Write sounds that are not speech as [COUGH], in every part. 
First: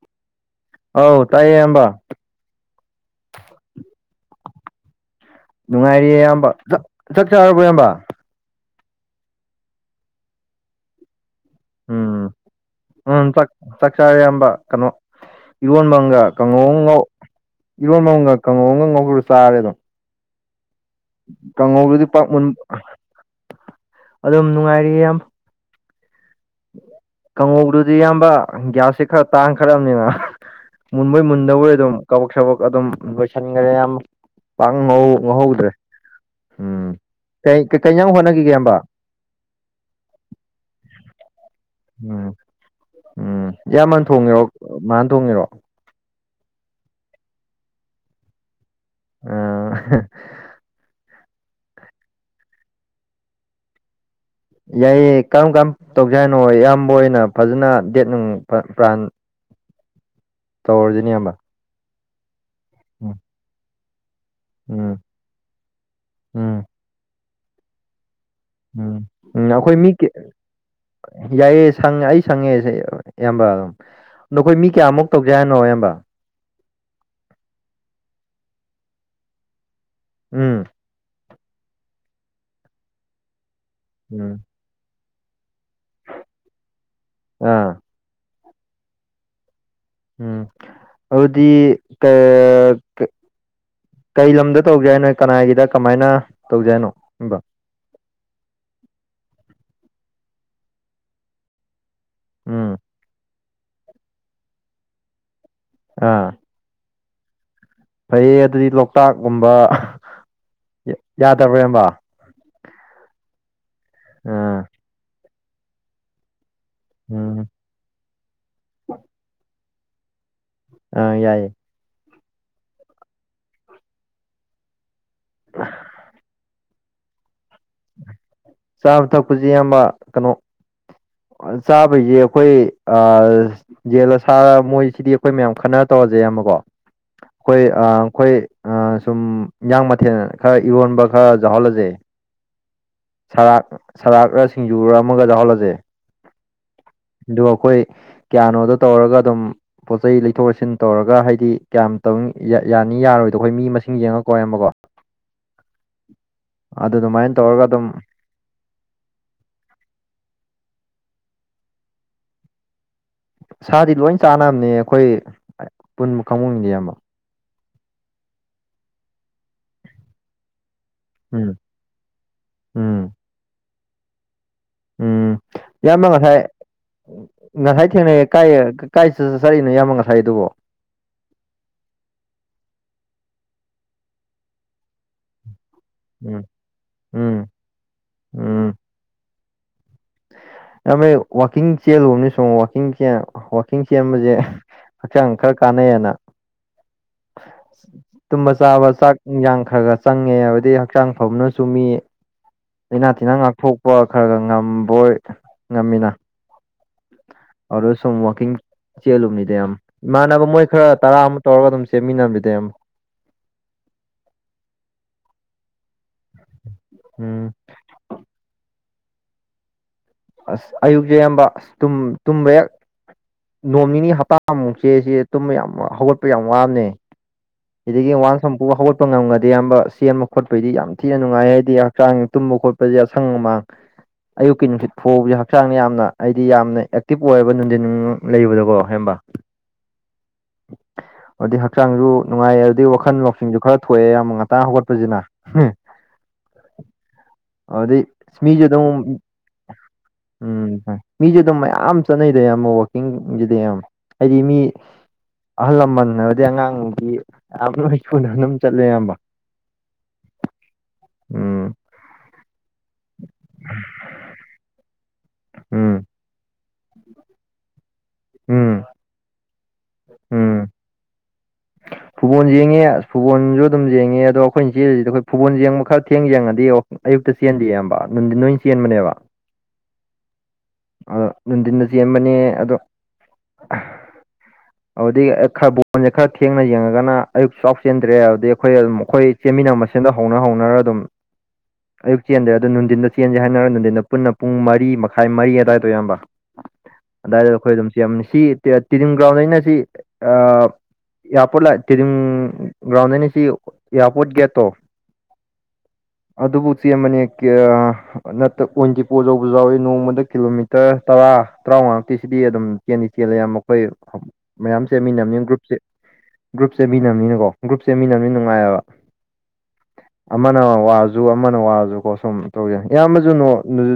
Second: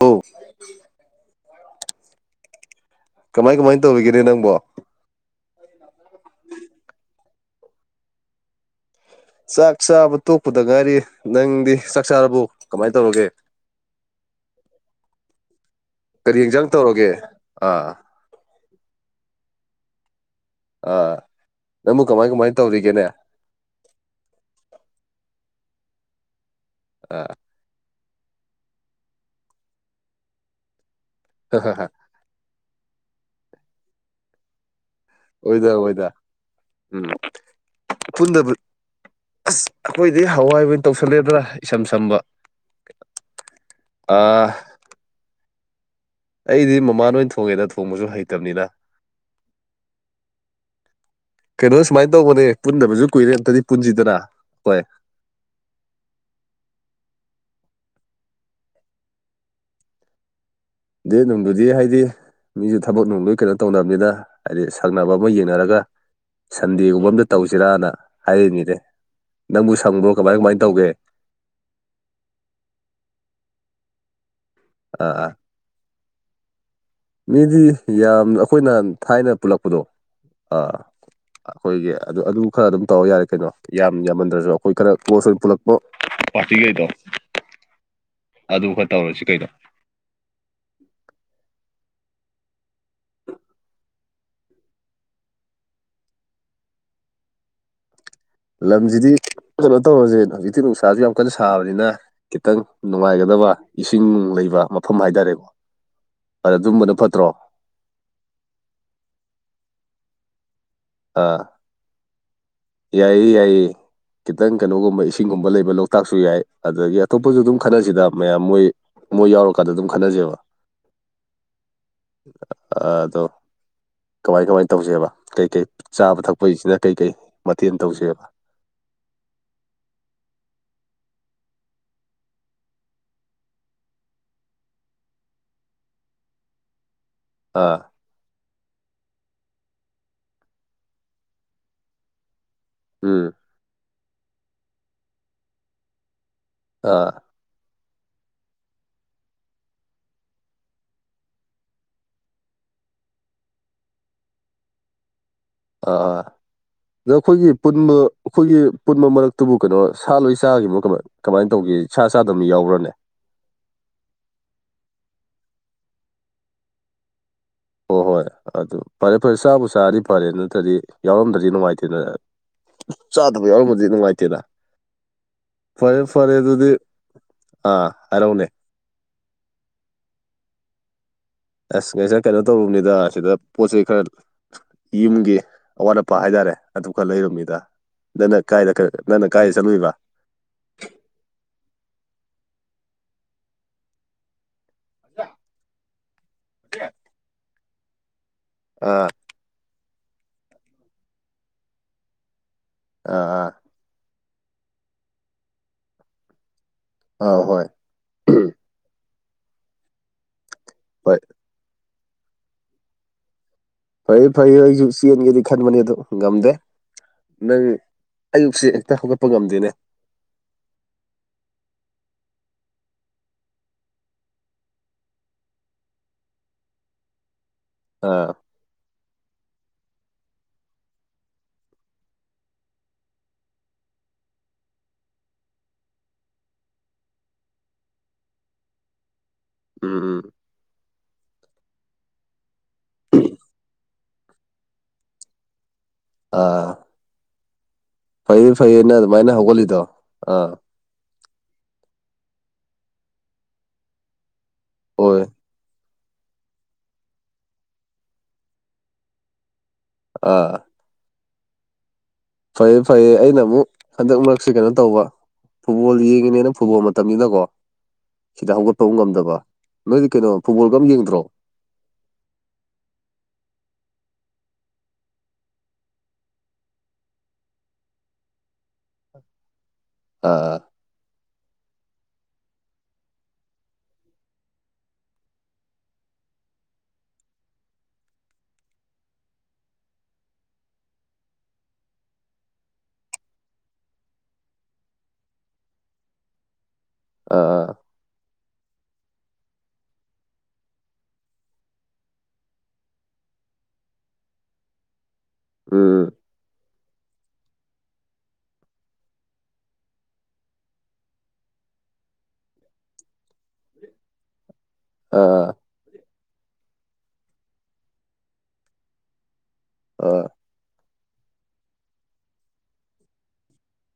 ꯑꯣ ꯑꯥꯎ ꯇꯥꯏꯌꯦ ꯏꯌꯝꯕ꯫ ꯀꯃꯥꯏ ꯀꯃꯥꯏꯅ ꯇꯧꯔꯤꯒꯦ ꯅꯪꯕꯣ꯫ ꯅꯨꯡꯉꯥꯏꯔꯤꯌꯦ ꯏꯌꯥꯝꯕ ꯆꯠ ꯆꯥꯔꯕꯣ ꯏꯌꯥꯝꯕ꯫ ꯆꯥꯛ ꯆꯥꯕ ꯇꯣꯛꯄꯗ ꯉꯥꯔꯤ ꯅꯪꯗꯤ꯫ ꯆꯥꯛ ꯎꯝ ꯆꯥꯔꯕꯣ ꯀꯃꯥꯏ ꯎꯝ ꯇꯧꯔꯒꯦ ꯆꯥꯛꯆꯥꯥ ꯑꯌꯥꯝꯕ ꯀꯩꯅꯣ꯫ ꯏꯔꯣꯟꯕ ꯑꯃꯒ ꯀꯔꯤ ꯌꯦꯟꯖꯥꯡ ꯀꯥꯡꯉꯧ ꯉꯧ ꯇꯧꯔꯒꯦ ꯑꯥ ꯏꯔꯣꯟꯕ ꯑꯝꯒ ꯀꯥꯡꯉꯧ ꯑꯃꯒ ꯉꯧꯔ ꯆꯥꯔꯦ ꯑꯗꯨꯝ꯫ ꯑꯥ ꯅꯪꯕꯨ ꯀꯥꯡꯍꯧꯗꯨꯗꯤ ꯄꯥꯛ ꯀꯃꯥꯏ ꯃꯨꯟ ꯀꯃꯥꯏ ꯇꯧꯔꯤꯒꯦꯅꯦ ꯑꯗꯨꯝ ꯅꯨꯡꯉꯥꯏꯔꯤꯌꯦ ꯏꯌꯥꯝꯕ꯫ ꯎꯝ꯫ ꯑ꯫ ꯀꯉꯧꯗꯨꯗꯤ ꯏꯌꯥꯝꯕ ꯒ꯭ꯌꯥꯁꯁꯦ ꯈꯔ ꯇꯥꯡꯈꯠꯂꯕꯅꯤꯅ ꯃꯨꯟꯕꯣꯏ ꯃꯨꯟꯗꯕꯣꯏ ꯑꯗꯨꯝ꯫ ꯀꯕꯛ ꯁꯕꯛ ꯑꯗꯨꯝ ꯂꯣꯏꯁꯤꯟꯈꯔꯦ ꯏꯌꯥꯝꯕ ꯀꯉꯧ꯫ ꯑꯣꯏꯗ ꯉꯧꯍꯧꯗ꯭ꯔꯦ ꯑꯣꯏꯗ ꯎꯝ ꯀꯩ ꯏꯟꯁꯥꯡ ꯍꯣꯠꯅꯈꯤꯒꯦ ꯄꯨꯟꯗꯕ ꯏꯌꯝꯕ꯫ ꯑꯁ ꯑꯩꯈꯣꯏꯗꯤ ꯍꯋꯥꯏꯕ ꯑꯣꯏꯅ ꯇꯧꯁꯜꯂꯦꯗ꯫ ꯎꯝ ꯎꯝ ꯏꯌꯥꯝꯕꯟ ꯊꯣꯡꯉꯦꯔꯣ ꯑꯥ ꯃꯥꯥꯅ ꯊꯣꯡꯉꯦꯔꯣ꯫ ꯑꯩꯗꯤ ꯃꯃꯥꯅ ꯑꯣꯏꯅ ꯊꯣꯡꯉꯦꯗ ꯊꯣꯡꯕꯁꯨ ꯍꯩꯇꯕꯅꯤꯅ꯫ ꯑ꯫ ꯀꯩꯅꯣ ꯁꯨꯃꯥꯏꯅ ꯇꯧꯕꯅꯦ ꯄꯨꯟꯗꯕꯁꯨ ꯀꯨꯏꯔꯦ ꯑꯝꯇꯗꯤ ꯄꯨꯟꯁꯤꯗꯅ꯫ ꯍꯣꯏ ꯌꯥꯏꯌꯦ ꯀꯔꯝ ꯀꯔꯝ ꯇꯧꯖꯔꯤꯅꯣ ꯑꯌꯥꯝꯕ ꯑꯣꯏꯅ ꯐꯖꯅ ꯗꯦꯠ ꯅꯨꯡ ꯄ꯭ꯔꯥꯟ꯫ ꯗꯦ ꯏꯌꯥꯝꯕ ꯅꯨꯡꯗꯨꯗꯤ ꯍꯥꯏꯗꯤ ꯃꯤꯁꯨ ꯊꯕꯛ ꯎꯝ ꯅꯨꯡꯗꯣꯏ ꯀꯩꯅꯣ ꯇꯧꯅꯕꯅꯤꯅ ꯍꯥꯏꯗꯤ ꯎꯝ ꯁꯛꯅꯕ꯫ ꯑꯃ ꯌꯦꯡꯅꯔꯒ ꯎꯝ ꯁꯟꯗꯦꯒꯨꯝꯕ ꯑꯝꯇ ꯇꯧꯁꯤꯔꯅ꯫ ꯍꯥꯏꯔꯤꯅꯤꯗꯦ ꯎꯝ ꯎꯝ ꯅꯪꯕꯨ ꯑꯩꯈꯣꯏ ꯃꯤ ꯁꯪꯕ꯭ꯔꯣ ꯀꯃꯥꯏ ꯀꯃꯥꯏ ꯇꯧꯒꯦ ꯌꯥꯏꯌꯦ ꯁꯪꯉꯦ ꯑꯩ ꯁꯪꯉꯦ ꯏꯌꯥꯝꯕ ꯑꯗꯣ ꯑꯈꯣꯏ ꯃꯤ ꯀꯌꯥꯃꯨꯛ ꯑꯥ ꯑꯥ ꯇꯧꯖꯦ ꯍꯥꯏꯅꯣ ꯏꯌꯥꯝꯕ ꯃꯤꯗꯤ ꯌꯥꯝ ꯑꯩꯈꯣꯏꯅ ꯊꯥꯏꯅ ꯄꯨꯜꯂꯛꯄꯗꯣ ꯎꯝ ꯑꯥ ꯑꯩꯈꯣꯏꯒꯤ ꯑꯗꯨ ꯑꯗꯨ ꯈꯔ ꯑꯗꯨꯝ ꯇꯧꯔ ꯌꯥꯔꯦ ꯀꯩꯅꯣ ꯌꯥꯝ ꯎꯝ ꯌꯥꯝꯃꯟꯗ꯭ꯔꯁꯨ ꯑꯩꯈꯣꯏ ꯈꯔ ꯀ꯭ꯂꯣꯁ ꯑꯣꯏꯅ ꯄꯨꯠꯂꯛꯄ ꯄꯥꯔꯇꯤꯒꯩꯗꯣ ꯑꯥ ꯑꯗꯨ ꯈꯔ ꯇꯧꯔꯁꯤ ꯀꯩꯅꯣ ꯎꯝ ꯑꯗꯨꯗꯤ ꯀꯥ ꯀꯥ ꯀꯩ ꯂꯝꯗ ꯇꯧꯖꯦ ꯍꯥꯏꯅꯣ ꯀꯅꯥꯏꯒꯤꯗ ꯀꯃꯥꯏꯅ ꯇꯧꯖꯦ ꯍꯥꯏꯅꯣ ꯏꯌꯥꯝꯕ ꯂꯝꯁꯤꯗꯤ ꯀꯩꯅꯣ ꯇꯧꯔꯁꯦ ꯍꯧꯖꯤꯛꯇꯤ ꯅꯨꯡꯁꯥꯁꯨ ꯌꯥꯝ ꯀꯟꯅ ꯁꯥꯕꯅꯤꯅ ꯈꯤꯇꯪ ꯎꯝ ꯅꯨꯡꯉꯥꯏꯒꯗꯕ ꯏꯁꯤꯡ ꯅꯨꯡ ꯂꯩꯕ ꯃꯐꯝ ꯍꯥꯏꯇꯥꯔꯦꯀꯣ ꯑꯥ ꯑꯗ ꯑꯗꯨꯨꯝꯕꯗꯣ ꯐꯠꯇ꯭ꯔꯣ ꯐꯩꯌꯦ ꯑꯗꯨꯗꯤ ꯂꯣꯛꯇꯥꯛꯒꯨꯝꯕ ꯑꯥ ꯌꯥꯗꯕ꯭ꯔꯥ ꯏꯌꯥꯝꯕ ꯌꯥꯏꯌꯦ ꯌꯥꯏꯌꯦ ꯈꯤꯇꯪ ꯑꯥ ꯀꯩꯅꯣꯒꯨꯝꯕ ꯏꯁꯤꯡꯒꯨꯝꯕ ꯂꯩꯕ ꯂꯣꯛꯇꯥꯛꯁꯨ ꯌꯥꯏ ꯑꯗꯨꯗꯒꯤ ꯑꯇꯣꯞꯄꯁꯨ ꯎꯝ ꯑꯗꯨꯝ ꯈꯠꯟꯅꯁꯤꯗ ꯃꯌꯥꯝ ꯃꯣꯏ ꯃꯣꯏ ꯌꯥꯎꯔꯀꯥꯟꯗ ꯑꯗꯨꯝ ꯈꯠꯟꯅꯁꯦꯕ ꯑꯥ ꯌꯥꯏꯌꯦ ꯑꯥ ꯑꯗꯣ ꯀꯃꯥꯏ ꯀꯃꯥꯏ ꯇꯧꯁꯦꯕ ꯀꯩꯀꯩ ꯆꯥꯕ ꯊꯛꯄꯒꯤꯁꯤꯅ ꯀꯩꯀꯩ ꯃꯊꯦꯜ ꯇꯧꯁꯦꯕ ꯆꯥꯕ ꯊꯛꯄꯁꯦ ꯏꯌꯥꯝꯕ ꯀꯩꯅꯣ ꯆꯥꯕꯩꯁꯦ ꯑꯩꯈꯣꯏ ꯑꯥꯁ ꯌꯦꯟꯂ ꯁꯥꯔ ꯃꯣꯏꯁꯤꯗꯤ ꯑꯩꯈꯣꯏ ꯃꯌꯥꯝ ꯈꯟꯅꯔ ꯇꯧꯔꯁꯦ ꯏꯌꯥꯝꯕ ꯀꯣ ꯈꯣꯏ ꯑꯥ ꯈꯣꯏ ꯑꯥ ꯁꯨꯝ ꯏꯟꯖꯥꯡ ꯃꯊꯦꯜ ꯈꯔ ꯏꯔꯣꯟꯕ ꯈꯔ ꯌꯥꯎꯍꯜꯂꯁꯦ ꯎꯝ ꯁꯔꯥꯛ ꯁꯔꯥꯛꯔ ꯁꯤꯡꯖꯨꯔ ꯑꯃꯒ ꯌꯥꯎꯍꯜꯂꯁꯦ ꯑꯥ ꯑꯗꯨꯒ ꯈꯣꯏ ꯀꯤꯌꯥꯅꯣꯗꯣ ꯇꯧꯔꯒ ꯑꯗꯨꯝ ꯄꯣꯠ ꯆꯩꯩ ꯂꯩꯊꯣꯛ ꯂꯩꯁꯤꯟ ꯇꯧꯔꯒ ꯍꯥꯏꯗꯤ ꯀꯌꯥꯝ ꯇꯧ ꯌꯥꯅꯤ ꯌꯥꯔꯣꯏꯗꯣ ꯑꯩꯈꯣꯏ ꯃꯤ ꯃꯁꯤꯡ ꯌꯦꯡꯉꯒ ꯀꯣ ꯏꯌꯥꯝꯕꯀꯣ ꯑꯥ ꯑꯗꯨ ꯑꯗꯣ ꯑꯗꯨꯃꯥꯏꯅ ꯑꯩꯈꯣꯏꯒꯤ ꯇꯧꯔꯒ ꯑꯗꯨꯝ ꯄꯨꯟꯕ ꯑꯩꯈꯣꯏꯒꯤ ꯄꯨꯟꯕ ꯃꯔꯛꯇꯨꯕꯨ ꯀꯩꯅꯣ ꯁꯥ ꯂꯣꯏ ꯆꯥꯈꯤꯕ꯭ꯔꯣ ꯀꯃꯥꯏ ꯀꯃꯥꯏ ꯇꯧꯒꯦ ꯁꯥ ꯆꯥꯗꯕ ꯃꯤ ꯌꯥꯎꯕ꯭ꯔꯅꯦ ꯁꯥꯗꯤ ꯂꯣꯏ ꯆꯥꯅꯕꯅꯦ ꯑꯩꯈꯣꯏ ꯄꯨꯟꯕ ꯀꯥꯡꯕꯨꯗꯣ ꯏꯌꯥꯝꯕ ꯍꯣꯏ ꯍꯣꯏ ꯑꯗꯨ ꯐꯔꯦ ꯐꯔꯦ ꯆꯥꯕꯨ ꯆꯥꯔꯗꯤ ꯐꯔꯦ ꯅꯠꯇ꯭ꯔꯗꯤ ꯌꯥꯎꯔꯝꯗ꯭ꯔꯗꯤ ꯎꯝ ꯅꯨꯡꯉꯥꯏꯇꯦꯅ ꯎꯝ ꯆꯥꯗꯕ ꯌꯥꯎꯔꯝꯃꯗꯤ ꯅꯨꯡꯉꯥꯏꯇꯦꯅ ꯎꯝ ꯏꯌꯥꯝꯕ ꯉꯁꯥꯏ ꯑꯥ ꯉꯁꯥꯏ ꯊꯦꯡꯅꯩꯌꯦ ꯍꯥꯏꯔꯛꯎꯅꯦ ꯀꯥꯏꯌꯦ ꯀꯥꯏ ꯆꯠ ꯆꯠ ꯆꯠꯂꯤꯅꯣ ꯏꯌꯥꯝꯕ ꯉꯁꯥꯏꯗꯨꯕꯣ ꯑꯁ ꯉꯁꯥꯏ ꯀꯩꯅꯣ ꯇꯧꯔꯨꯕꯅꯤꯗ ꯁꯤꯗ ꯄꯣꯠ ꯆꯩ ꯈꯔ ꯌꯨꯝꯒꯤ ꯑꯋꯥꯠ ꯑꯄꯥ ꯎꯝ ꯍꯥꯏꯇꯥꯔꯦ ꯑꯗꯨ ꯈꯔ ꯎꯝ ꯂꯩꯔꯨꯃꯤꯗ ꯅꯪꯅ ꯎꯝ ꯀꯥꯏꯗ ꯀꯩ ꯅꯪꯅ ꯀꯥꯏꯗ ꯆꯠꯂꯨꯏꯕ ꯏꯌꯥꯝꯕ ꯑꯩ ꯋꯥꯛꯀꯤꯡ ꯆꯦꯜꯂꯨꯕꯅꯤ ꯁꯨꯝ ꯋꯥꯛꯀꯤꯡ ꯆꯦꯟ ꯋꯥꯛꯀꯤꯡ ꯆꯦꯟꯕꯁꯦ ꯍꯛꯆꯥꯡ ꯈꯔ ꯀꯥꯟꯅꯩꯌꯦꯅ ꯇꯨꯝꯕ ꯆꯥꯕ ꯑꯥ ꯆꯥꯛ ꯏꯟꯁꯥꯡ ꯈꯔ ꯈꯔ ꯆꯪꯉꯦ ꯍꯥꯏꯕꯗꯤ ꯍꯛꯆꯥꯡ ꯐꯕꯅꯁꯨ ꯃꯤ ꯂꯩꯥꯅꯥ ꯑꯥ ꯇꯤꯟꯅꯥ ꯑꯥ ꯉꯥꯛꯊꯣꯛ- ꯄ ꯈꯔ ꯈꯔ ꯉꯝꯕꯣꯏ ꯉꯝꯃꯤꯅ ꯑꯥ ꯍꯣꯏ ꯑꯗꯣ ꯁꯨꯝ ꯋꯥꯛꯀꯤꯡ ꯆꯦꯜꯂꯨꯕꯅꯤꯗ ꯏꯌꯥꯝꯕ ꯏꯃꯥꯟꯅꯕ ꯃꯣꯏ ꯈꯔ ꯍꯣꯏ ꯇꯔꯥ ꯇꯧꯔꯒ ꯑꯗꯨꯝ ꯆꯦꯟꯃꯤꯟꯅꯕꯅꯤꯗ ꯏꯌꯥꯝꯕ ꯐꯩꯌꯦ ꯐꯩꯌꯦ ꯑꯩꯁꯨ ꯆꯦꯟꯒꯦꯗꯤ ꯈꯟꯕꯅꯦ ꯑꯗꯨ ꯉꯝꯗꯦ ꯎꯝ ꯅꯪ ꯑꯌꯨꯛꯁꯦ ꯍꯦꯛꯇ ꯍꯧꯒꯠꯄ ꯉꯝꯗꯦꯅꯦ ꯑꯁ ꯑꯌꯨꯛꯁꯦ ꯏꯌꯥꯝꯕ ꯇꯨꯝ ꯇꯨꯝꯕ ꯍꯦꯛ ꯅꯣꯡ ꯅꯤꯅꯤ ꯍꯞꯇꯥꯃꯨꯛꯁꯦ ꯁꯦ ꯇꯨꯝꯕ ꯌꯥꯝ ꯍꯧꯒꯠꯄ ꯌꯥꯝ ꯋꯥꯕꯅꯦ ꯁꯤꯗꯒꯤ ꯑꯥ ꯋꯥꯟꯁ ꯑꯃꯨꯛ ꯍꯧꯒꯠꯄ ꯉꯝꯒꯗꯦ ꯏꯌꯥꯝꯕ ꯁꯦꯟꯕ ꯈꯣꯠꯄꯩꯗꯤ ꯌꯥꯝ ꯊꯤꯅ ꯅꯨꯡꯉꯥꯏ ꯍꯥꯏꯗꯤ ꯍꯛꯆꯥꯡ ꯇꯨꯝꯕ ꯈꯣꯠꯄꯁꯦ ꯑꯁꯪ ꯑꯃꯥꯟ ꯑꯌꯨꯛꯀꯤ ꯅꯨꯡꯁꯤꯠ ꯐꯨꯎꯕꯁꯦ ꯍꯛꯆꯥꯡꯗ ꯌꯥꯝꯅ ꯑꯩꯗꯤ ꯌꯥꯝꯅ ꯑꯦꯛꯇꯤꯞ ꯑꯣꯏꯌꯦꯕ ꯅꯨꯡꯊꯤꯟ ꯂꯩꯕꯗꯣꯀꯣ ꯍꯩꯝꯕ ꯎꯝ ꯎꯝ ꯑꯗꯨꯩ ꯍꯛꯆꯥꯡꯁꯨ ꯅꯨꯡꯉꯥꯏꯌꯦ ꯑꯗꯨꯗꯤ ꯋꯥꯈꯜ ꯂꯧꯁꯤꯡꯁꯨ ꯈꯔ ꯊꯣꯛꯑꯦ ꯌꯥꯝ ꯉꯥꯛꯇꯥꯡ ꯍꯧꯒꯠꯄꯁꯤꯅ ꯑꯥ ꯑꯣꯗꯤ ꯐꯩꯌꯦ ꯐꯩꯌꯦ ꯃꯤꯗꯣ ꯅꯪ ꯑꯗꯨꯃꯥꯏꯅ ꯍꯧꯒꯠꯂꯤꯗꯣ ꯑꯥ ꯎꯝ ꯃꯤꯁꯦ ꯑꯗꯨꯝ ꯃꯌꯥꯝ ꯆꯠꯅꯩꯗ ꯌꯥꯝ ꯋꯥꯛꯀꯤꯡꯁꯤꯗꯤ ꯌꯥꯝ ꯍꯥꯏꯗꯤ ꯃꯤ ꯍꯣꯏ ꯑꯍꯜ ꯂꯃꯟ ꯍꯥꯏꯕꯗꯤ ꯑꯉꯥꯡꯗꯤ ꯌꯥꯝ ꯂꯣꯏ ꯀꯨꯅ ꯑꯗꯨꯝ ꯆꯠꯂꯦ ꯑꯌꯥꯝꯕ ꯑ ꯎꯝ ꯐꯩꯌꯦ ꯐꯩꯌꯦ ꯑꯩꯅ ꯑꯃꯨꯛ ꯍꯟꯗꯛ ꯃꯔꯛꯁꯤꯦ ꯀꯩꯅꯣ ꯇꯧꯕ ꯐꯨꯠꯕꯣꯜ ꯎꯝ ꯌꯦꯡꯉꯤꯅꯦꯅ ꯐꯨꯠꯕꯣꯜ ꯅꯤꯅꯀꯣ ꯁꯤꯗ ꯍꯧꯒꯠꯄ ꯎꯝ ꯉꯝꯗꯕ ꯅꯣꯏꯗꯤ ꯀꯩꯅꯣ ꯐꯨꯠꯕꯣꯜꯒ ꯑꯃ ꯌꯦꯡꯗ꯭ꯔꯣ ꯐꯨꯠꯕꯣꯜꯡꯉꯦ ꯐꯨꯕꯣꯟꯁꯨ ꯑꯗꯨꯝ ꯌꯦꯡꯉꯦ ꯑꯗꯣ ꯑꯩꯈꯣꯏꯅ ꯆꯦꯜꯂꯤꯁꯤꯗ ꯑꯩꯈꯣꯏ ꯐꯨꯠꯕꯣꯜ ꯌꯦꯡꯕ ꯈꯔ ꯊꯦꯡ ꯌꯦꯡꯉꯗꯤꯡ ꯑꯌꯨꯛꯇ ꯆꯦꯟꯗꯦꯕꯅꯨꯡꯗꯤ ꯅꯣꯏ ꯆꯦꯟꯕꯅꯦꯕ ꯑꯥ ꯑ ꯅꯨꯡꯊꯤꯤꯟꯗ ꯆ ꯁꯦꯝꯕꯅꯦ ꯑꯗꯣ [UNINTELLIGIBLE] ꯑꯗꯨꯗꯤ ꯈ ꯕꯣꯟꯁꯦ ꯈꯔ ꯊꯦꯡꯅ ꯌꯦꯡꯉꯒꯅ ꯑꯌꯨꯛꯁꯨ ꯆꯦꯟꯗ꯭ꯔꯦ ꯑꯗꯨꯩ ꯑꯩꯈꯣꯏ ꯑꯗꯨꯝ ꯑꯩꯈꯣꯏ ꯆꯦꯟꯃꯤꯟꯅ ꯃꯁꯦꯟꯗꯣ ꯍꯧꯅ ꯍꯧꯅꯔꯒ ꯑꯗꯨꯝ [UNINTELLIGIBLE] ꯑꯌꯨꯛ ꯆꯦꯟꯗ꯭ꯔꯦ ꯑꯗꯨꯣ ꯅꯨꯡꯊꯤꯟꯗ ꯆꯦꯟꯁꯦ ꯍꯥꯏꯅꯔ ꯅꯨꯡꯊꯤꯟꯗ ꯄꯨꯟꯅ ꯄꯨꯡ ꯃꯔꯤ ꯃꯈꯥꯏ ꯃꯔꯤ ꯑꯗꯨꯗꯥꯏꯗꯣ ꯑꯌꯥꯝꯕ ꯑꯗꯨꯋꯥꯏꯗ ꯑꯥ ꯑꯩꯈꯣꯏ ꯑꯗꯨꯝ ꯌꯥꯝ ꯁꯤ ꯇꯤꯗꯤꯝ ꯒ꯭ꯔꯥꯎꯟꯗꯩꯅ ꯁꯤ ꯏꯌꯥꯔꯄꯣꯔꯠ ꯂꯥꯛꯑꯦ ꯇꯤꯗꯤꯝ ꯒ꯭ꯔꯥꯎꯟꯗꯅꯤ ꯁꯤ ꯏꯌꯥꯔꯄꯣꯔꯠ ꯒꯦꯠꯇꯣ ꯎ ꯑꯗꯨꯕꯨ ꯆꯦ ꯑꯃꯅꯦ ꯅꯠꯇꯗꯤꯄꯣꯆꯧꯕꯁꯨ ꯌꯥꯎꯋꯦ ꯅꯣꯡꯃꯗ ꯀꯤꯂꯣꯃꯤꯇꯔ ꯇꯔꯥ ꯇꯔꯥꯃꯉꯥꯀꯤꯁꯤꯗꯤ ꯑꯗꯨꯝ ꯆꯦꯜꯂꯤ ꯆꯦꯜꯜꯂꯤꯦ ꯌꯥꯝ ꯃꯈꯣꯏ ꯃꯌꯥꯝ ꯆꯦꯃꯤꯟꯅꯕꯅꯤꯅ ꯑꯥ ꯒ꯭ꯔꯨꯞꯁꯦ ꯒ꯭ꯔꯨꯞ ꯁꯦꯝꯦꯃꯤꯅꯕꯅꯤꯅꯀꯣ ꯒ꯭ꯔꯨꯞ ꯁꯦꯝꯦꯃꯤꯅꯕꯅꯤꯅ ꯅꯨꯡꯉꯥꯏꯑꯕ ꯑ ꯑꯃꯅ ꯋꯥꯔꯁꯨ ꯑꯃꯅ ꯋꯥꯔꯁꯨꯀꯣ ꯁꯨꯝ ꯇꯧ ꯌꯥꯏ ꯏꯌꯥꯝꯕꯁꯨ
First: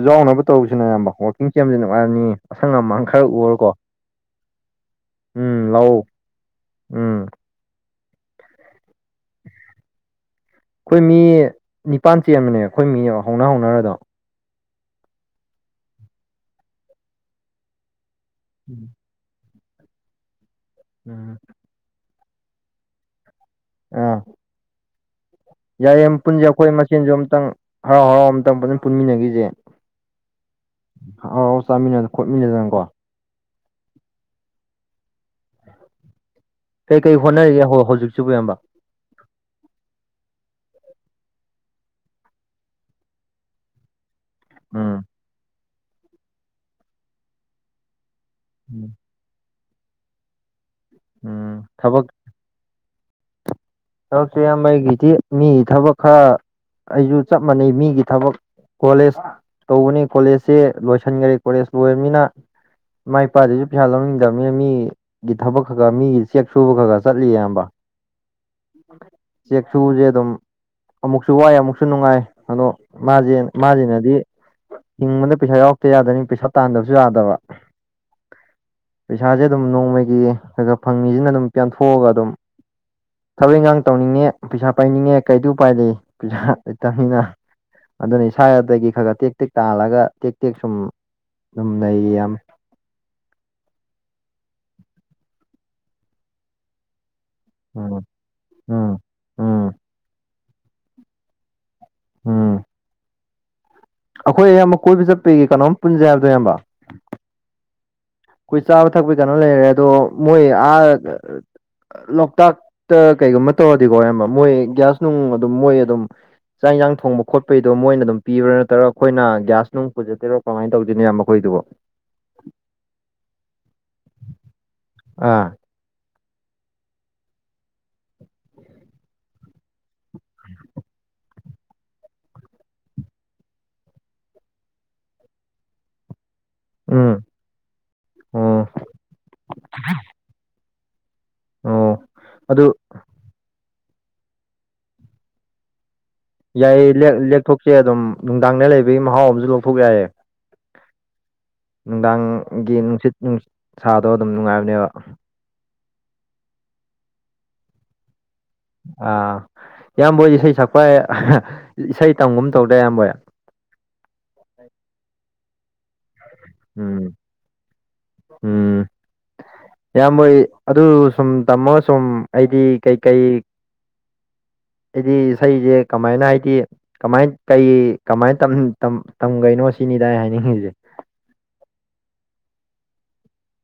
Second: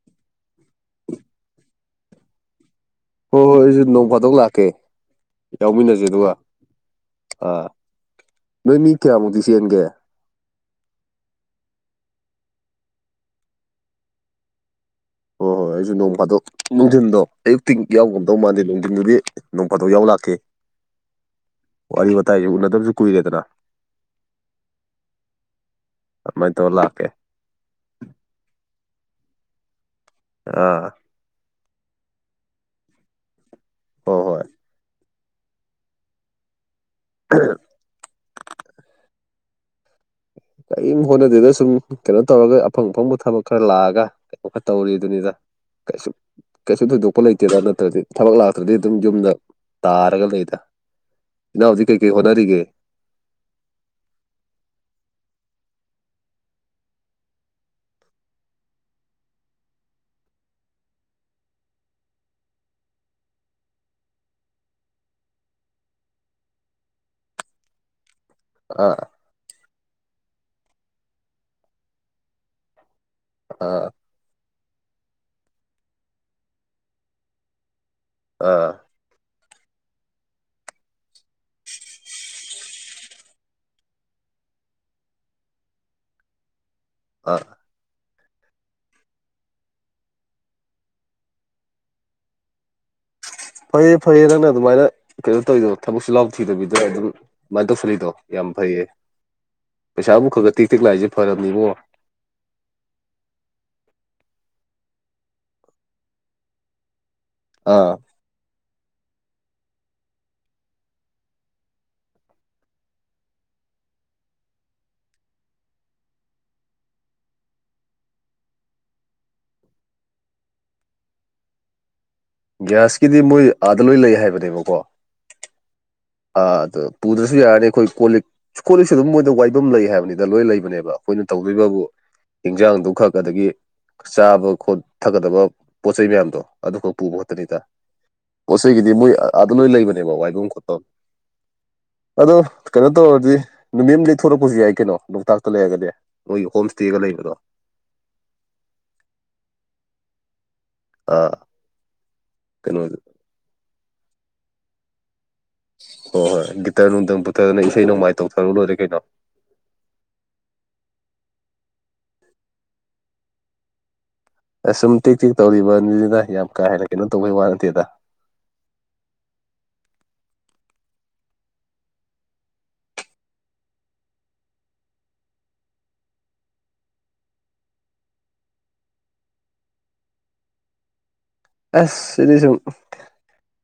ꯌꯥꯎꯅꯕ ꯇꯧꯁꯤꯅ ꯑꯌꯥꯝꯕ ꯋꯥꯋꯀꯤꯡ ꯆ ꯌꯥꯝꯖꯦꯟ ꯋꯥꯔꯅꯤ ꯑꯁꯪ ꯑꯃ ꯍꯣꯏ ꯍꯣꯏ ꯑꯩꯁꯨ ꯅꯣꯡ ꯐꯥꯗꯣꯛ ꯂꯥꯛꯀꯦ ꯎꯝ ꯌꯥꯎꯃꯤꯟꯅꯁꯦ ꯂꯥꯛꯑꯣ ꯑꯗꯨꯒ ꯎꯝ ꯑꯥ ꯅꯣꯏ ꯃꯤ ꯀꯌꯥꯃꯨꯛꯇꯤ ꯆꯦꯟꯒꯦ ꯑꯩꯈꯣꯏ ꯃꯤ ꯅꯤꯄꯥꯟ ꯆꯦꯟ ꯑꯃꯅꯦ ꯑꯩꯈꯣꯏ ꯃꯤ ꯍꯧꯅ ꯍꯧꯅꯔꯗꯣ ꯍꯣꯏ ꯍꯣꯏ ꯑꯩꯁꯨ ꯅꯣꯡ ꯐꯥꯗꯣꯛ ꯅꯨꯡꯊꯤꯟꯗꯣ ꯑꯌꯨꯛꯇꯤ ꯌꯥꯎꯒꯝꯗꯧ ꯃꯥꯟꯗꯦ ꯎꯝ ꯅꯨꯡꯊꯤꯟꯗꯨꯗꯤ ꯅꯣꯡ ꯐꯗꯧ ꯌꯥꯎ ꯂꯥꯛꯈꯤ ꯎꯝ ꯋꯥꯔꯤ ꯋꯥꯇꯥꯏꯁꯦ ꯎꯅꯗꯕꯁꯨ ꯀꯨꯏꯔꯦꯗꯅ ꯑꯥ ꯌꯥꯏꯌꯦ ꯄꯨꯟꯁꯦ ꯑꯗꯨꯃꯥꯏꯅ ꯇꯧꯔ ꯑꯩꯈꯣꯏ ꯂꯥꯛꯀꯦ ꯃꯆꯦꯟꯁꯨ ꯑꯝꯇꯪ ꯍꯔꯥꯎ ꯍꯔꯥꯎ ꯑꯃꯇꯪ ꯄꯨꯖꯟꯅ ꯄꯨꯟꯃꯤꯟꯅꯈꯤꯁꯦ ꯑ ꯑꯥꯎ ꯑꯥꯎ ꯆꯥꯃꯤꯟꯅꯗ ꯈꯣꯠꯃꯤꯟꯅꯗꯅꯪꯀꯣ ꯍꯣꯏ ꯍꯣꯏ ꯀꯩ ꯀꯔꯤ ꯍꯣꯠꯅꯔꯤꯒꯦ ꯍ ꯍꯧꯖꯤꯛꯁꯤꯕꯨ ꯏ ꯀꯔꯤꯝ ꯍꯣꯠꯅꯗꯗ ꯁꯨꯝ ꯀꯩꯅꯣ ꯇꯧꯔꯒ ꯑꯐꯪ ꯑꯐꯪꯕ ꯊꯕꯛ ꯈꯔ ꯂꯥꯛꯑꯒ ꯋꯥꯈꯠ ꯎꯝ ꯇꯧꯔꯤꯗꯨꯅꯤꯗ ꯀꯩꯁꯨ ꯀꯩꯁꯨ ꯊꯣꯏꯗꯣꯛꯄ ꯂꯩꯇꯦꯗ ꯅꯠꯇ꯭ꯔꯗꯤ ꯊꯕꯛ ꯂꯥꯛꯇ꯭ꯔꯗꯤ ꯑꯗꯨꯝ ꯌꯨꯝꯗ ꯇꯥꯔꯒ ꯂꯩꯗ ꯎꯝ ꯏꯅꯥꯎꯖꯤ ꯊꯕꯛ ꯀꯩꯀꯩ ꯍꯣꯠꯅꯔꯤꯒꯦ ꯊꯕꯛꯁꯦ ꯑꯌꯥꯝꯕꯩꯒꯤꯗꯤ ꯃꯤ ꯊꯕꯛ ꯈꯔ ꯑꯩꯁꯨ ꯆꯞ ꯃꯥꯟꯅꯩ ꯃꯤꯒꯤ ꯊꯕꯛ ꯀꯣꯂꯦꯖ ꯇꯧꯕꯅꯤ ꯀꯣꯂꯦꯖꯁꯦ ꯂꯣꯏꯁꯤꯟꯈꯔꯦ ꯀꯣꯂꯦꯖ ꯂꯣꯏꯔꯕꯅꯤꯅ ꯏꯃꯥ ꯏꯄꯥꯗꯁꯨ ꯄꯩꯁꯥ ꯂꯧꯅꯤꯡꯗꯕꯅꯤ ꯃꯤ ꯒꯤ ꯊꯕꯛ ꯈꯔ ꯈꯔ ꯃꯤꯒꯤ ꯆꯦꯛ ꯁꯨꯕ ꯈꯔ ꯈꯔ ꯆꯠꯂꯤꯌꯦ ꯑꯌꯥꯝꯕ ꯑꯥ ꯆꯦꯛꯁꯨꯕꯖꯦ ꯑꯗꯨꯝ ꯑꯃꯨꯛꯁꯨ ꯋꯥꯏ ꯑꯃꯨꯛꯁꯨ ꯅꯨꯡꯉꯥꯏ ꯑꯗꯣ ꯃꯥꯖꯦ ꯑꯥ ꯃꯥꯖꯤꯅꯗꯤ ꯍꯤꯡꯕꯗ ꯄꯩꯁꯥ ꯌꯥꯎꯔꯛꯇ ꯌꯥꯗꯕꯅꯤꯅ ꯄꯩꯁꯥ ꯇꯥꯟꯗꯕꯁꯨ ꯌꯥꯗꯕ ꯑꯥ ꯄꯩꯁꯥꯖꯦ ꯑꯗꯨꯝ ꯅꯣꯡꯃꯒꯤ ꯈꯈꯥ ꯐꯪꯉꯤꯖꯅ ꯑꯗꯨꯝ ꯄꯦꯟꯊꯣꯛꯑꯒ ꯑꯗꯨꯝ ꯊꯕꯛ ꯏꯟꯈꯥꯡ ꯇꯧꯅꯤꯡꯉꯦ ꯄꯩꯁꯥ ꯄꯥꯏꯅꯤꯡꯉꯦ ꯀꯩꯗꯤ ꯎꯄꯥꯏ ꯂꯩ ꯄꯩꯁꯥ ꯂꯩꯇꯝꯅꯤꯅ ꯑꯥ ꯑꯗꯨꯅ ꯏꯁꯥꯋꯥꯗꯒꯤ ꯈꯔ ꯈꯔ ꯇꯦꯛ ꯇꯦꯛ ꯇꯥꯜꯂꯒ ꯇꯦꯛ ꯇꯦꯛ ꯁꯨꯝ ꯑꯗꯨꯝ ꯂꯩꯔꯤ ꯌꯥꯝ ꯐꯩꯌꯦ ꯐꯩꯌꯦ ꯅꯪꯅ ꯑꯗꯨꯃꯥꯏꯅ ꯀꯩꯅꯣ ꯇꯧꯔꯤꯗꯣ ꯊꯕꯛ ꯆꯤꯜꯍꯥꯎ ꯊꯤꯗꯕꯤꯗ ꯑꯗꯨꯝ ꯑꯗꯨꯃꯥꯏ ꯎꯝ ꯇꯧꯁꯜꯂꯤꯗꯣ ꯌꯥꯝ ꯐꯩꯌꯦ ꯎꯝ ꯎꯝ ꯄꯩꯁꯥꯕꯨ ꯈ ꯈ ꯇꯦꯛ ꯇꯦꯛ ꯂꯥꯛꯏꯁꯦ ꯐꯔꯕꯅꯤ ꯏꯕꯨꯡꯉꯣ ꯎꯝ ꯑꯩꯈꯣꯏ ꯏꯌꯥꯝꯕ ꯀꯣꯏꯕ ꯆꯠꯄꯒꯤ ꯀꯩꯅꯣꯝ ꯄꯨꯟꯖꯦ ꯍꯥꯏꯕꯗꯣ ꯏꯌꯥꯝꯕ ꯑꯥ ꯑꯩꯈꯣꯏ ꯆꯥꯕ ꯊꯛꯄꯒꯤ ꯀꯩꯅꯣ ꯂꯩꯔꯦ ꯑꯗꯣ ꯃꯣꯏ ꯑꯥ ꯂꯣꯛꯇꯥꯛꯇ ꯀꯩꯒꯨꯝꯕ ꯇꯧꯔꯗꯤꯀꯣ ꯏꯌꯥꯝꯕ ꯃꯣꯏ ꯒ꯭ꯌꯥꯁ ꯅꯨꯡ ꯑꯗꯨꯝ ꯃꯣꯏ ꯑꯗꯨꯝ ꯆꯥꯛ ꯏꯟꯖꯥꯡ ꯊꯣꯡꯕ ꯈꯣꯠꯄꯩꯗꯣ ꯃꯣꯏꯅ ꯑꯗꯨꯝ ꯄꯤꯕ꯭ꯔꯥ ꯅꯠꯇ꯭ꯔꯒ ꯑꯩꯈꯣꯏꯅ ꯒ꯭ꯌꯥꯁ ꯅꯨꯡ ꯄꯨꯖꯗꯣꯏꯔꯣ ꯀꯃꯥꯏꯟ ꯇꯧꯗꯣꯏꯅꯣ ꯏꯌꯥꯝꯕ ꯈꯣꯏꯗꯨꯕꯨ ꯒ꯭ꯌꯥꯁꯀꯤꯗꯤ ꯃꯣꯏ ꯑꯥꯗ ꯂꯣꯏ ꯂꯩ ꯍꯥꯏꯕꯅꯦꯕꯀꯣ ꯑꯥ ꯑ ꯑꯗ ꯄꯨꯗ꯭ꯔꯁꯨ ꯌꯥꯔꯅꯤ ꯑꯩꯈꯣꯏ ꯀꯣ ꯂꯤꯛ ꯀꯣ ꯂꯤꯛꯁꯨ ꯑꯗꯨꯝ ꯃꯣꯏꯗ ꯋꯥꯏꯕꯝ ꯂꯩ ꯍꯥꯏꯕꯅꯤ ꯗ ꯂꯣꯏ ꯂꯩꯕꯅꯦꯕ ꯑꯩꯈꯣꯏꯅ ꯇꯧꯗꯣꯏꯕꯕꯨ ꯏꯟꯖꯥꯡꯗꯨꯈꯛ ꯑꯗꯒꯤ ꯆꯥꯕ ꯈꯣꯠ ꯊꯛꯀꯗꯕ ꯄꯣꯠ ꯆꯩꯩ ꯃꯌꯥꯝꯗꯣ ꯑꯗꯨꯈꯛ ꯄꯨꯕ ꯎꯝ ꯈꯠꯇꯅꯤꯗ ꯄꯣꯠ ꯑꯣ ꯆꯩꯒꯤꯗꯤ ꯃꯣꯏ ꯑꯥꯗ ꯂꯣꯏ ꯂꯩꯕꯅꯦꯕ ꯋꯥꯏꯕꯝ ꯈꯣꯠꯐꯝ ꯑꯣ ꯑꯗꯣ ꯑꯗꯨ ꯀꯩꯅꯣ ꯇꯧꯔꯗꯤ ꯅꯨꯃꯤꯠ ꯑꯃꯗꯤ ꯂꯦꯛꯊꯣꯔꯛꯄꯖꯨ ꯌꯥꯏ ꯀꯩꯅꯣ ꯂꯣꯛꯇꯥꯛꯇ ꯂꯩꯔꯒꯗꯤ ꯅꯣꯏꯒꯤ ꯍꯣꯝ ꯌꯥꯏꯌꯦ ꯏꯁꯇꯦꯒ ꯂꯦꯛ ꯂꯩꯕꯗꯣ ꯂꯦꯛꯊꯣꯛꯁꯦ ꯑꯗꯨꯝ ꯅꯨꯡꯗꯥꯡꯗ ꯂꯩꯕꯒꯤ ꯃꯍꯥꯎ ꯑꯃꯖꯨ ꯂꯧꯊꯣꯛ ꯌꯥꯏ ꯑꯥ ꯅꯨꯡꯗꯥꯡꯒꯤ ꯀꯩꯅꯣ ꯅꯨꯡꯁꯤꯠ ꯅꯨꯡꯁꯥꯗꯣ ꯑꯗꯨꯝ ꯅꯨꯡꯉꯥꯏꯕꯅꯦꯕ ꯍꯣꯏ ꯍꯣꯏ ꯒꯤꯇꯔ ꯅꯨꯡꯗꯪ ꯄꯨꯊꯗꯅ ꯏꯁꯩ ꯅꯣꯡꯃꯥꯏ ꯇꯧꯊꯔꯥ ꯂꯣꯏꯔꯦ ꯀꯩꯅꯣ ꯑꯥ ꯏꯌꯥꯝꯕꯍꯣꯏ ꯏꯁꯩ ꯁꯛꯄ ꯏꯁꯩ ꯇꯝꯒꯨꯝ ꯇꯧꯗꯥꯏ ꯏꯌꯥꯝꯕꯣꯏ ꯑꯁ ꯁꯨꯝ ꯇꯦꯛ ꯇꯦꯛ ꯇꯧꯔꯤꯕꯅꯤꯗ ꯌꯥꯝ ꯀꯥ ꯍꯦꯟꯅ ꯀꯩꯅꯣ ꯎꯝ ꯇꯧꯕꯩ ꯋꯥ ꯅꯠꯇꯦꯗ ꯎꯝ ꯏꯌꯥꯝꯕꯍꯣꯏ ꯑꯗꯨ ꯁꯨꯝ ꯇꯝꯃꯒ ꯁꯨꯝ ꯑꯩꯗꯤ ꯀꯩꯀꯩ ꯑꯩꯗꯤ ꯏꯁꯩꯖꯦ ꯀꯃꯥꯏꯅ ꯍꯥꯏꯗꯤ ꯀꯃꯥꯏ ꯀꯩ ꯀꯃꯥꯏ ꯇꯝ ꯇꯝ ꯇꯝꯒꯩꯅꯣ ꯁꯤꯅꯤꯗ ꯑꯩ ꯍꯥꯏꯅꯤꯡꯉꯤꯖꯦ ꯑꯁ ꯁꯤꯗꯤ ꯁꯨꯝ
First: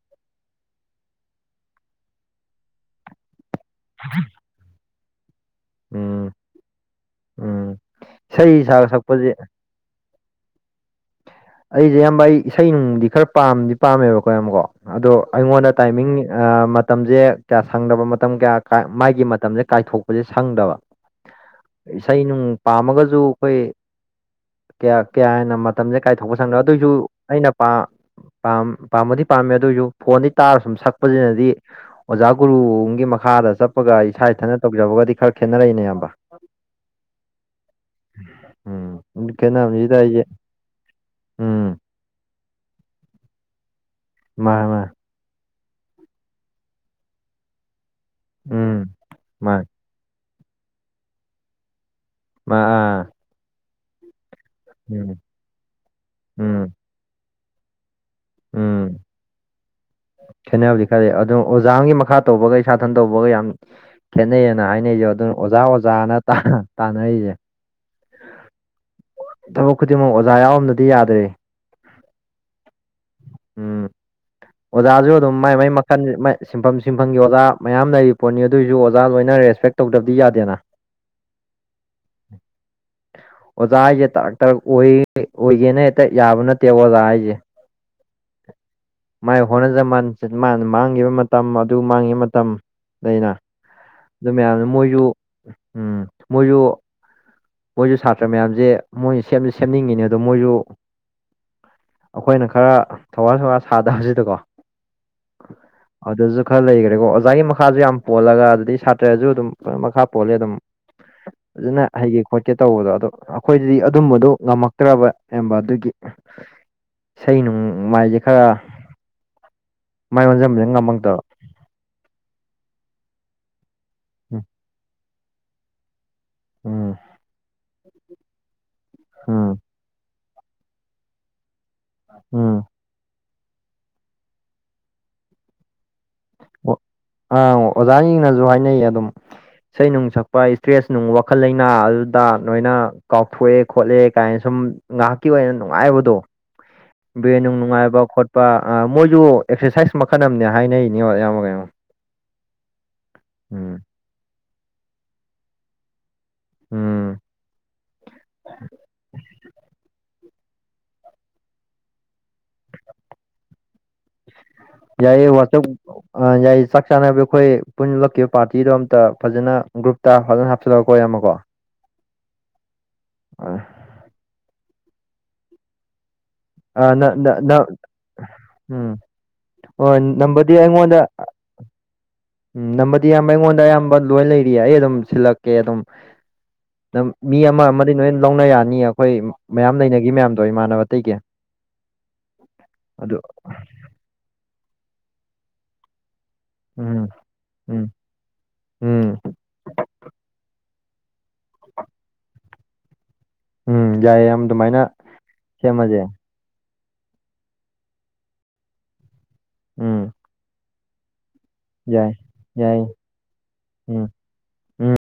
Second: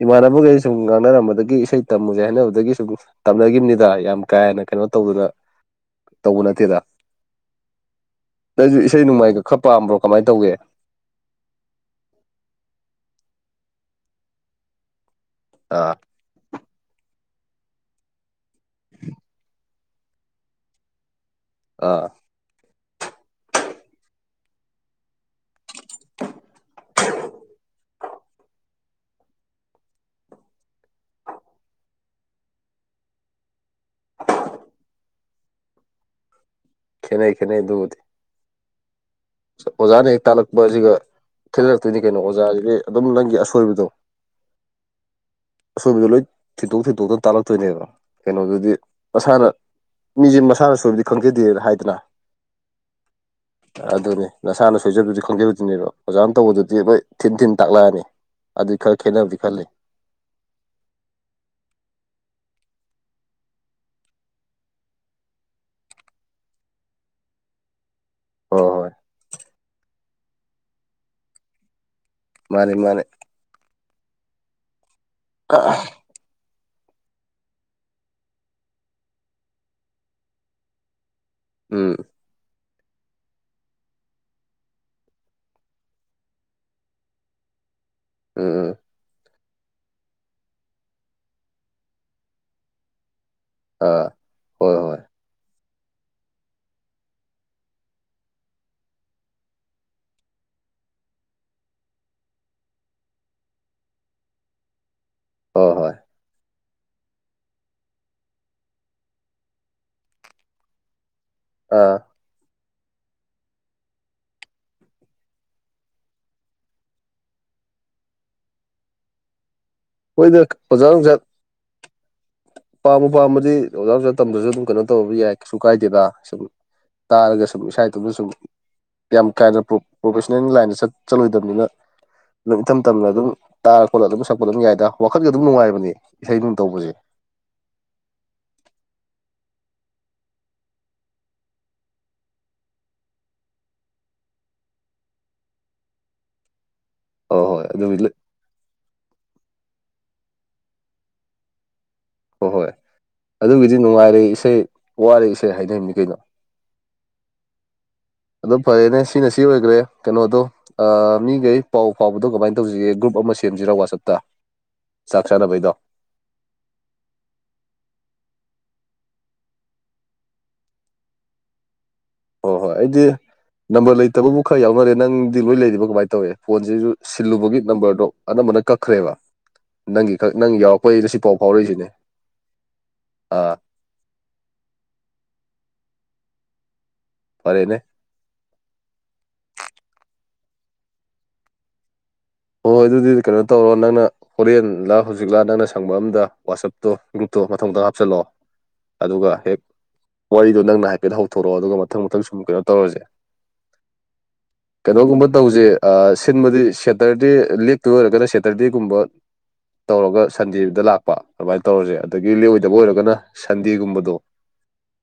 ꯏꯃꯥꯟꯅꯕꯈꯒꯩ ꯁꯨꯝ ꯉꯥꯡꯅꯔꯝꯕꯗꯒꯤ ꯏꯁꯩ ꯇꯝꯃꯨꯖꯦ ꯍꯥꯏꯅꯕꯗꯒꯤ ꯁꯨꯝ ꯇꯝꯅꯒꯤꯝꯅꯤꯗ ꯌꯥꯝ ꯀꯥ ꯍꯦꯟꯅ ꯀꯩꯅꯣ ꯇꯧꯗꯅ ꯎꯝ ꯇꯧꯕ ꯅꯠꯇꯦꯗ ꯎꯝ ꯅꯪꯖꯨ ꯁꯥ ꯏꯁꯩ ꯁꯛꯄꯁꯦ ꯅꯣꯡꯃꯥꯏꯒ ꯈꯔ ꯄꯥꯝꯕ꯭ꯔꯣ ꯀꯃꯥꯏ ꯇꯧꯒꯦ ꯑꯩꯖꯦ ꯏꯌꯥꯝꯕ ꯑꯩ ꯏꯁꯩ ꯅꯨꯡꯗꯤ ꯈꯔ ꯄꯥꯝꯗꯤ ꯄꯥꯝꯃꯦꯕꯀꯣ ꯏꯌꯥꯝꯕꯀꯣ ꯑꯗꯣ ꯑꯩꯉꯣꯟꯗ ꯑꯥ ꯇꯥꯏꯃꯤꯡ ꯑ ꯃꯇꯝꯖꯦ ꯀꯌꯥ ꯁꯪꯗꯕ ꯃꯇꯝ ꯀꯌꯥ ꯀꯥ ꯃꯥꯥꯏꯒꯤ ꯃꯇꯝꯖꯦ ꯀꯥꯏꯊꯣꯛꯄꯖꯦ ꯁꯪꯗꯕ ꯑꯥ ꯏꯁꯩ ꯅꯨꯡ ꯄꯥꯝꯃꯒꯖꯨ ꯈꯣꯏ ꯀꯌꯥ ꯀꯌꯥ ꯍꯦꯟꯅ ꯃꯠ ꯃꯇꯝꯖꯦ ꯀꯥꯏꯊꯣꯛꯣꯛꯄ ꯁꯪꯗꯕ ꯑꯗꯨꯏꯖꯨ ꯑꯩꯅ ꯄꯥ ꯄꯥꯝ ꯄꯥꯝꯕꯨꯗꯤ ꯄꯥꯝꯃꯦ ꯑꯗꯨꯏꯖꯨ ꯐꯣꯟꯗꯩ ꯇꯥꯔ ꯁꯨꯝ ꯁꯛꯄꯖꯤꯅꯗꯤ ꯑꯣꯖꯥ ꯒꯨꯔꯨ ꯑꯝꯒꯤ ꯃꯈꯥꯗ ꯆꯠꯄꯒ ꯏꯁꯥ ꯏꯊꯅ ꯇꯧꯖꯕꯒꯗꯤ ꯈꯔ ꯈꯦꯠꯅꯔꯛꯏꯅꯦ ꯏꯌꯥꯝꯕ ꯈꯦꯠꯅꯩ ꯈꯦꯠꯅꯩ ꯗꯨꯕꯨꯗꯤ ꯎꯝ ꯈꯦꯠꯅꯕꯖꯤꯗ ꯑꯩꯖꯦ ꯁꯤꯒ ꯊꯤꯜꯂꯛꯇꯣꯏꯅꯤ ꯀꯩꯅꯣ ꯑꯣꯖꯥꯁꯤꯗꯤ ꯑꯗꯨꯝ ꯅꯪꯒꯤ ꯑꯁꯣꯏꯕꯗꯣ ꯃꯥ ꯃꯥ ꯑꯁꯣꯝꯗ ꯂꯣꯏ ꯊꯤꯟꯠꯇꯣꯛ ꯊꯤꯟꯇꯣꯛꯇꯅ ꯇꯥꯜꯂꯛꯇꯣꯏꯅꯦꯕ ꯀꯩꯅꯣꯗꯨꯗꯤ ꯎꯝ ꯃꯁꯥꯅ ꯃꯥꯅꯦ ꯃꯤꯁꯦ ꯃꯁꯥꯅ ꯁꯣꯏꯕꯗꯤ ꯈꯪꯖꯗꯦꯅ ꯍꯥꯏꯗꯅ ꯑ ꯑ ꯑꯗꯨꯅꯦ ꯅꯁꯥꯅ ꯁꯣꯏꯖꯕꯗꯤ ꯎꯝ ꯈꯪꯖꯕꯗꯨꯅꯦꯕ ꯑꯣꯖꯥꯅ ꯎꯝ ꯇꯧꯕꯗꯨꯗꯤ ꯍꯣꯏ ꯊꯤꯟ ꯊꯤꯟ ꯇꯥꯛꯂꯛꯑꯅꯤ ꯑꯗꯨꯏ ꯎꯝ ꯈꯔ ꯈꯦꯠꯅꯕꯗꯤ ꯈꯜꯂꯤ ꯈꯦꯠꯅꯕꯗꯤ ꯈꯔꯜꯂꯤꯦ ꯑꯗꯨꯣ ꯑꯣꯖꯥ ꯑꯃꯒꯤ ꯃꯈꯥ ꯇꯧꯕꯒ ꯁꯥꯊꯟ ꯇꯧꯕꯒ ꯌꯥꯝ ꯈꯦꯠꯅꯩꯌꯦꯅ ꯍꯥꯏꯅꯩꯁꯦ ꯑꯗꯨꯅ ꯑꯣꯖꯥ ꯑꯣꯖꯥꯅ ꯇꯥꯅꯔꯤꯁꯦ ꯎ ꯍꯣꯏ ꯍꯣꯏ ꯊꯕꯛ ꯈꯨꯗꯤꯡꯃꯛ ꯑꯣꯖꯥ ꯌꯥꯎꯔꯝꯗꯗꯤ ꯌꯥꯗ꯭ꯔꯦ ꯃꯥꯅꯦ ꯃꯥꯅꯦ ꯎꯝ ꯑꯣꯖꯥꯁꯨ ꯑꯗꯨꯝ ꯃꯥꯏ ꯃꯩ ꯃꯈꯜ ꯁꯤꯟꯐꯝ ꯁꯤꯟꯐꯝꯒꯤ ꯑꯣꯖꯥ ꯃꯌꯥꯝ ꯂꯩꯔꯤꯕꯔꯤ ꯄꯣꯠꯅꯤ ꯑꯗꯨꯑꯣꯏꯁꯨ ꯑꯣꯖꯥ ꯂꯣꯏꯅ ꯔꯦꯁꯄꯦꯛ ꯇꯧꯗꯕꯗꯤ ꯌꯥꯗꯦꯅ ꯎꯝ ꯑꯣꯖ ꯇꯛ ꯑꯣꯏꯒꯦꯅ ꯍꯦꯛꯇ ꯌꯥꯕ ꯅꯠꯇꯦꯕ ꯑꯣꯖꯥ ꯍꯥꯏꯁꯦ ꯎ ꯃꯥꯏ ꯍꯣꯠꯅꯖꯃꯟ ꯃꯥꯅ ꯃꯥꯡꯈꯤꯕ ꯃꯇꯝ ꯑꯗꯨ ꯃꯥꯡꯈꯤꯕ ꯃꯇꯝ ꯑꯩꯅ ꯑꯥ ꯑꯗꯨ ꯃꯌꯥꯝꯅ ꯍꯣꯏ ꯍꯣꯏ ꯃꯣꯏꯁꯨ ꯎꯝ ꯃꯣꯏꯁꯨ ꯃꯣꯏꯁꯨ ꯁꯥꯇ꯭ꯔ ꯃꯌꯥꯝꯁꯦ ꯃꯣꯏ ꯁꯦꯝꯅꯤꯡꯉꯤꯅꯦ ꯑꯗꯣ ꯃꯣꯏꯁꯨ ꯑꯩꯈꯣꯏꯅ ꯈꯔ ꯊꯋꯥꯏ ꯁꯧꯋꯥ ꯁꯥꯗꯕꯁꯤꯗꯀꯣ ꯍꯣꯏ ꯍꯣꯏ ꯑꯗꯨꯁꯨ ꯈꯔ ꯂꯩꯈꯔꯦꯀꯣ ꯑꯣꯖꯥꯒꯤ ꯃꯈꯥꯁꯨ ꯌꯥꯝ ꯄꯣꯜꯂꯒ ꯑꯗꯨꯗꯩ ꯁꯥꯇ꯭ꯔꯁꯨ ꯑꯗꯨꯝ ꯃꯈꯥ ꯄꯣꯜꯂꯦ ꯑꯗꯨꯝ [UNINTELLIGIBLE] ꯑꯗꯨꯅ ꯍꯥꯏꯒꯦ ꯈꯣꯠꯀꯦ ꯇꯧꯕꯗꯣ ꯑꯗꯣ ꯑꯩꯈꯣꯏꯗꯗꯤ ꯑꯗꯨꯝꯕꯗꯨꯣ ꯉꯝꯃꯛꯇ꯭ꯔꯕ ꯑꯕ ꯑꯗꯨꯒꯤ ꯏꯁꯩ ꯅꯨꯡ ꯃꯥꯏꯁꯦ ꯈꯔ ꯃꯥꯏ ꯍꯣꯏꯗ ꯑꯣꯟꯁꯤꯟꯕꯁꯅ ꯉꯝꯃꯛꯇꯕ ꯄꯥꯝꯃ ꯄꯥꯝꯃꯗꯤ ꯑꯣꯖꯥ ꯑꯣꯖꯥ ꯎꯝ ꯇꯝꯗ꯭ꯔꯁꯨ ꯑꯗꯨꯝ ꯀꯩꯅꯣ ꯇꯧꯕꯗꯤ ꯌꯥꯏ ꯀꯩꯁꯨ ꯀꯥꯏꯗꯦꯗ ꯁꯨꯝ ꯎꯝ ꯇꯥꯔꯒ ꯁꯨꯝ ꯏꯁꯥ ꯏꯗꯨꯨꯗ ꯁꯨꯝ ꯌꯥꯝ ꯎꯝ ꯀꯥꯏꯅ ꯄ꯭ꯔ ꯄ꯭ꯔꯣꯐꯦꯁꯅꯦꯜ ꯂꯥꯏꯟꯗ ꯆ ꯆꯠꯂꯣꯏꯗꯕꯅꯤꯅ ꯎꯝ ꯏꯊꯝ ꯇꯝꯅ ꯑꯗꯨꯝ ꯇꯥꯔ ꯈꯣꯠꯂꯒ ꯑꯗꯨꯝ ꯁꯛꯄꯠ ꯑꯗꯨꯝ ꯌꯥꯏꯗ ꯋꯥꯈꯠꯀ ꯑꯗꯨꯝ ꯅꯨꯡꯉꯥꯏꯕꯅꯤ ꯏꯁꯩ ꯅꯨꯡ ꯇꯧꯕꯁꯦ ꯑꯪ ꯑꯣꯖꯥꯁꯤꯡꯅꯁꯨ ꯍꯥꯏꯅꯩ ꯑꯗꯨꯝ ꯏꯁꯩ ꯅꯨꯡ ꯁꯛꯄ ꯏꯁꯇ꯭ꯔꯦꯁ ꯅꯨꯡ ꯋꯥꯈꯜ ꯂꯩꯅꯥ ꯑꯗꯨꯗ ꯅꯣꯏꯅ ꯀꯥꯎꯊꯣꯛꯑꯦ ꯈꯣꯠꯂꯦ ꯀꯥꯏꯅ ꯁꯨꯝ ꯉꯥꯏꯍꯥꯛꯀꯤ ꯑꯣꯏꯅ ꯅꯨꯡꯉꯥꯏꯕꯗꯣ ꯍꯣꯏ ꯕ꯭ꯔꯦꯟꯅꯨꯡ ꯍꯣꯏ ꯑꯗꯨꯒꯤ ꯅꯨꯡꯉꯥꯏꯕ ꯈꯣꯠꯄ ꯃꯣꯏꯁꯨ ꯑꯦꯛꯁꯔꯁꯥꯏꯁ ꯃꯈꯜ ꯑꯃꯅꯦ ꯍꯥꯏꯅꯩꯅꯦꯉꯣ ꯑꯌꯥꯝꯃꯣꯒꯣ ꯍꯣꯏ ꯍꯣꯏ ꯑꯗꯨꯒꯤꯗꯤ ꯅꯨꯡꯉꯥꯏꯔꯦ ꯏꯁꯩ ꯋꯥꯔꯦ ꯏꯁꯩ ꯍꯥꯏꯅꯕꯅꯤ ꯀꯩꯅꯣ ꯎꯝ ꯑꯗꯨꯝ ꯐꯔꯦꯅꯦ ꯁꯤꯅ ꯁꯤ ꯑꯣꯏꯈ꯭ꯔꯦ ꯀꯩꯅꯣꯗꯣ ꯃꯤꯈꯩ ꯄꯥꯎ ꯐꯥꯎꯕꯗꯣ ꯀꯃꯥꯏꯅ ꯇꯧꯁꯤꯒꯦ ꯒ꯭ꯔꯨꯞ ꯑꯃ ꯁꯦꯝꯁꯤꯔꯥ ꯋꯥꯆꯞꯇ ꯆꯥꯛ ꯌꯥꯏꯌꯦ ꯋꯥꯁ ꯆꯥꯅꯕꯩꯗꯣ ꯑ ꯌꯥꯏꯌꯦ ꯆꯥꯛ ꯆꯥꯅꯕ ꯑꯩꯈꯣꯏ ꯄꯨꯟꯟꯅ ꯂꯛꯈꯤꯕ ꯄꯥꯔꯇꯤꯗꯣ ꯑꯝꯇ ꯐꯖꯅ ꯒ꯭ꯔꯨꯞꯇ ꯐꯖꯅ ꯍꯥꯞꯆꯤꯜꯂꯛꯒꯀ ꯑꯣꯏꯔꯝꯃꯀꯣ ꯍꯣꯏ ꯍꯣꯏ ꯑꯩꯗꯤ ꯑ ꯅꯝꯕꯔ ꯂꯩꯇꯕꯕꯨ ꯈꯔ ꯌꯥꯎꯅꯔꯦ ꯅꯪꯗꯤ ꯂꯣꯏ ꯂꯩꯔꯤꯕ ꯀꯃꯥꯏꯅ ꯇꯧꯋ ꯐꯣꯟꯁꯤꯁꯨ ꯑ ꯅ ꯅ ꯅ ꯁꯤꯜꯂꯨꯕꯒꯤ ꯅꯝꯕꯔꯗꯣ ꯑꯅꯝꯕꯅ ꯎꯝ ꯀꯛꯈ꯭ꯔꯦꯕ ꯍꯣꯏ ꯅꯪꯒꯤ ꯅꯪ ꯅꯝꯕꯔꯗꯤ ꯌꯥꯎꯔꯛꯄꯩ ꯑꯩꯉꯣꯟꯗ ꯉꯁꯤꯐꯥꯎ ꯍꯧꯧꯔꯣꯏꯁꯤꯅꯦ ꯎꯝ ꯅꯝꯕꯗꯤ ꯑꯌꯥꯝꯕ ꯑꯩꯉꯣꯟꯗ ꯑꯌꯥꯝꯕ ꯂꯣꯏ ꯂꯩꯔꯤ ꯑꯩ ꯑꯗꯨꯝ ꯁꯤꯜꯂꯛꯀꯦ ꯑꯗꯨꯝ ꯅ ꯃꯤ ꯑꯃ ꯐꯔꯦꯅꯦ ꯑꯃꯗꯤ ꯂꯣꯏꯅ ꯂꯧꯅ ꯌꯥꯅꯤ ꯑꯩꯈꯣꯏ ꯃꯌꯥꯝ ꯂꯩꯅꯈꯤ ꯃꯌꯥꯝꯗꯣ ꯏꯃꯥꯟꯅꯕ ꯀꯇꯩꯀ ꯍꯣꯏ ꯍꯣꯏ ꯑꯗꯨꯗꯤ ꯀꯩꯅꯣ ꯇꯧꯔꯣ ꯅꯪꯅ ꯍꯣꯔꯦꯟ ꯂꯥ ꯍꯧꯖꯤꯛꯂꯥ ꯅꯪꯅ ꯁꯪꯕ ꯑꯝꯗ ꯋꯥꯆꯞꯇꯣ ꯎꯝ ꯒ꯭ꯔꯨꯞꯇꯣ ꯎꯝ ꯃꯊꯊꯧꯗꯪ ꯍꯥꯞꯆꯜꯂꯛꯑꯣ ꯎꯝ ꯑꯗꯨꯒ ꯍꯦꯛ ꯋꯥꯔꯤꯗꯣ ꯅꯪꯅ ꯍꯥꯏꯐꯦꯠ ꯍꯧ ꯊꯣꯛꯣꯔꯛꯑꯣ ꯑꯗꯨꯒ ꯃꯊꯪ ꯃꯊꯪ ꯁꯨꯝ ꯀꯩꯅꯣ ꯇꯧꯔꯁꯦ ꯎꯝ ꯌꯥꯏ ꯌꯥꯝ ꯑꯗꯨꯃꯥꯏꯅ ꯀꯩꯅꯣꯒꯨꯝꯕ ꯇꯧꯁꯦ ꯁꯦꯝꯃꯁꯦ ꯁꯤꯟꯕꯗꯤ ꯁꯦꯇꯔꯗꯦ ꯂꯦꯛꯇꯗ ꯑꯣꯏꯔꯒꯅ ꯁꯦꯇꯔꯗꯦꯒꯨꯝꯕ ꯎꯝ ꯇꯧꯔꯒ ꯁꯟꯗꯦꯗ ꯂꯥꯛꯄ ꯑꯗꯨꯃꯥꯏꯅ ꯇꯧꯔꯁꯦ ꯌꯥꯏ ꯑꯗꯒꯤ ꯂꯑꯣꯏꯗꯕ ꯌꯥꯏ ꯑꯣꯏꯔꯒꯅ ꯎꯝ ꯁꯟꯗꯦꯒꯨꯝꯕꯗꯣ ꯎꯝ